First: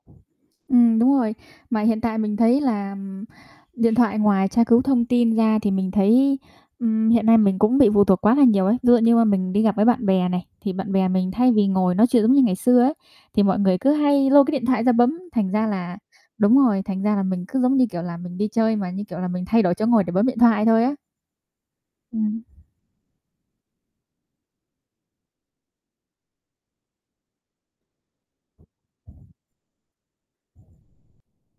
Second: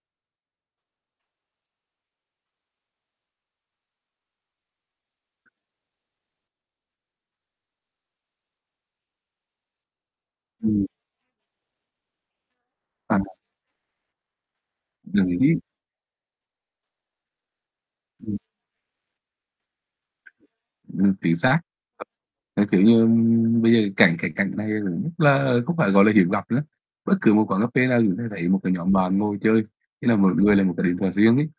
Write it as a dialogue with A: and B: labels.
A: Ừm, đúng rồi. Mà hiện tại mình thấy là điện thoại ngoài tra cứu thông tin ra thì mình thấy, ừm, hiện nay mình cũng bị phụ thuộc quá là nhiều ấy. Ví dụ như mà mình đi gặp với bạn bè này, thì
B: Ừm.
A: bạn bè mình thay vì ngồi nói chuyện giống như ngày xưa ấy,
B: À, à.
A: thì mọi người cứ hay lôi cái điện thoại ra bấm,
B: Đồng
A: thành
B: ý.
A: ra là đúng rồi, thành ra là mình cứ giống như, kiểu là, mình
B: Ừm.
A: đi chơi mà, như kiểu là, mình thay đổi chỗ ngồi để bấm điện thoại thôi á.
B: Ừm, chính xác.
A: Ừm.
B: Ơ, kiểu như, bây giờ cảnh cảnh cảnh này [unintelligible] là không phải, gọi là, hiếm gặp nữa. Bất cứ một quán cà phê nào cũng sẽ thấy thấy một cái nhóm bạn ngồi chơi, ý là mỗi người là một cái điện thoại riêng ấy.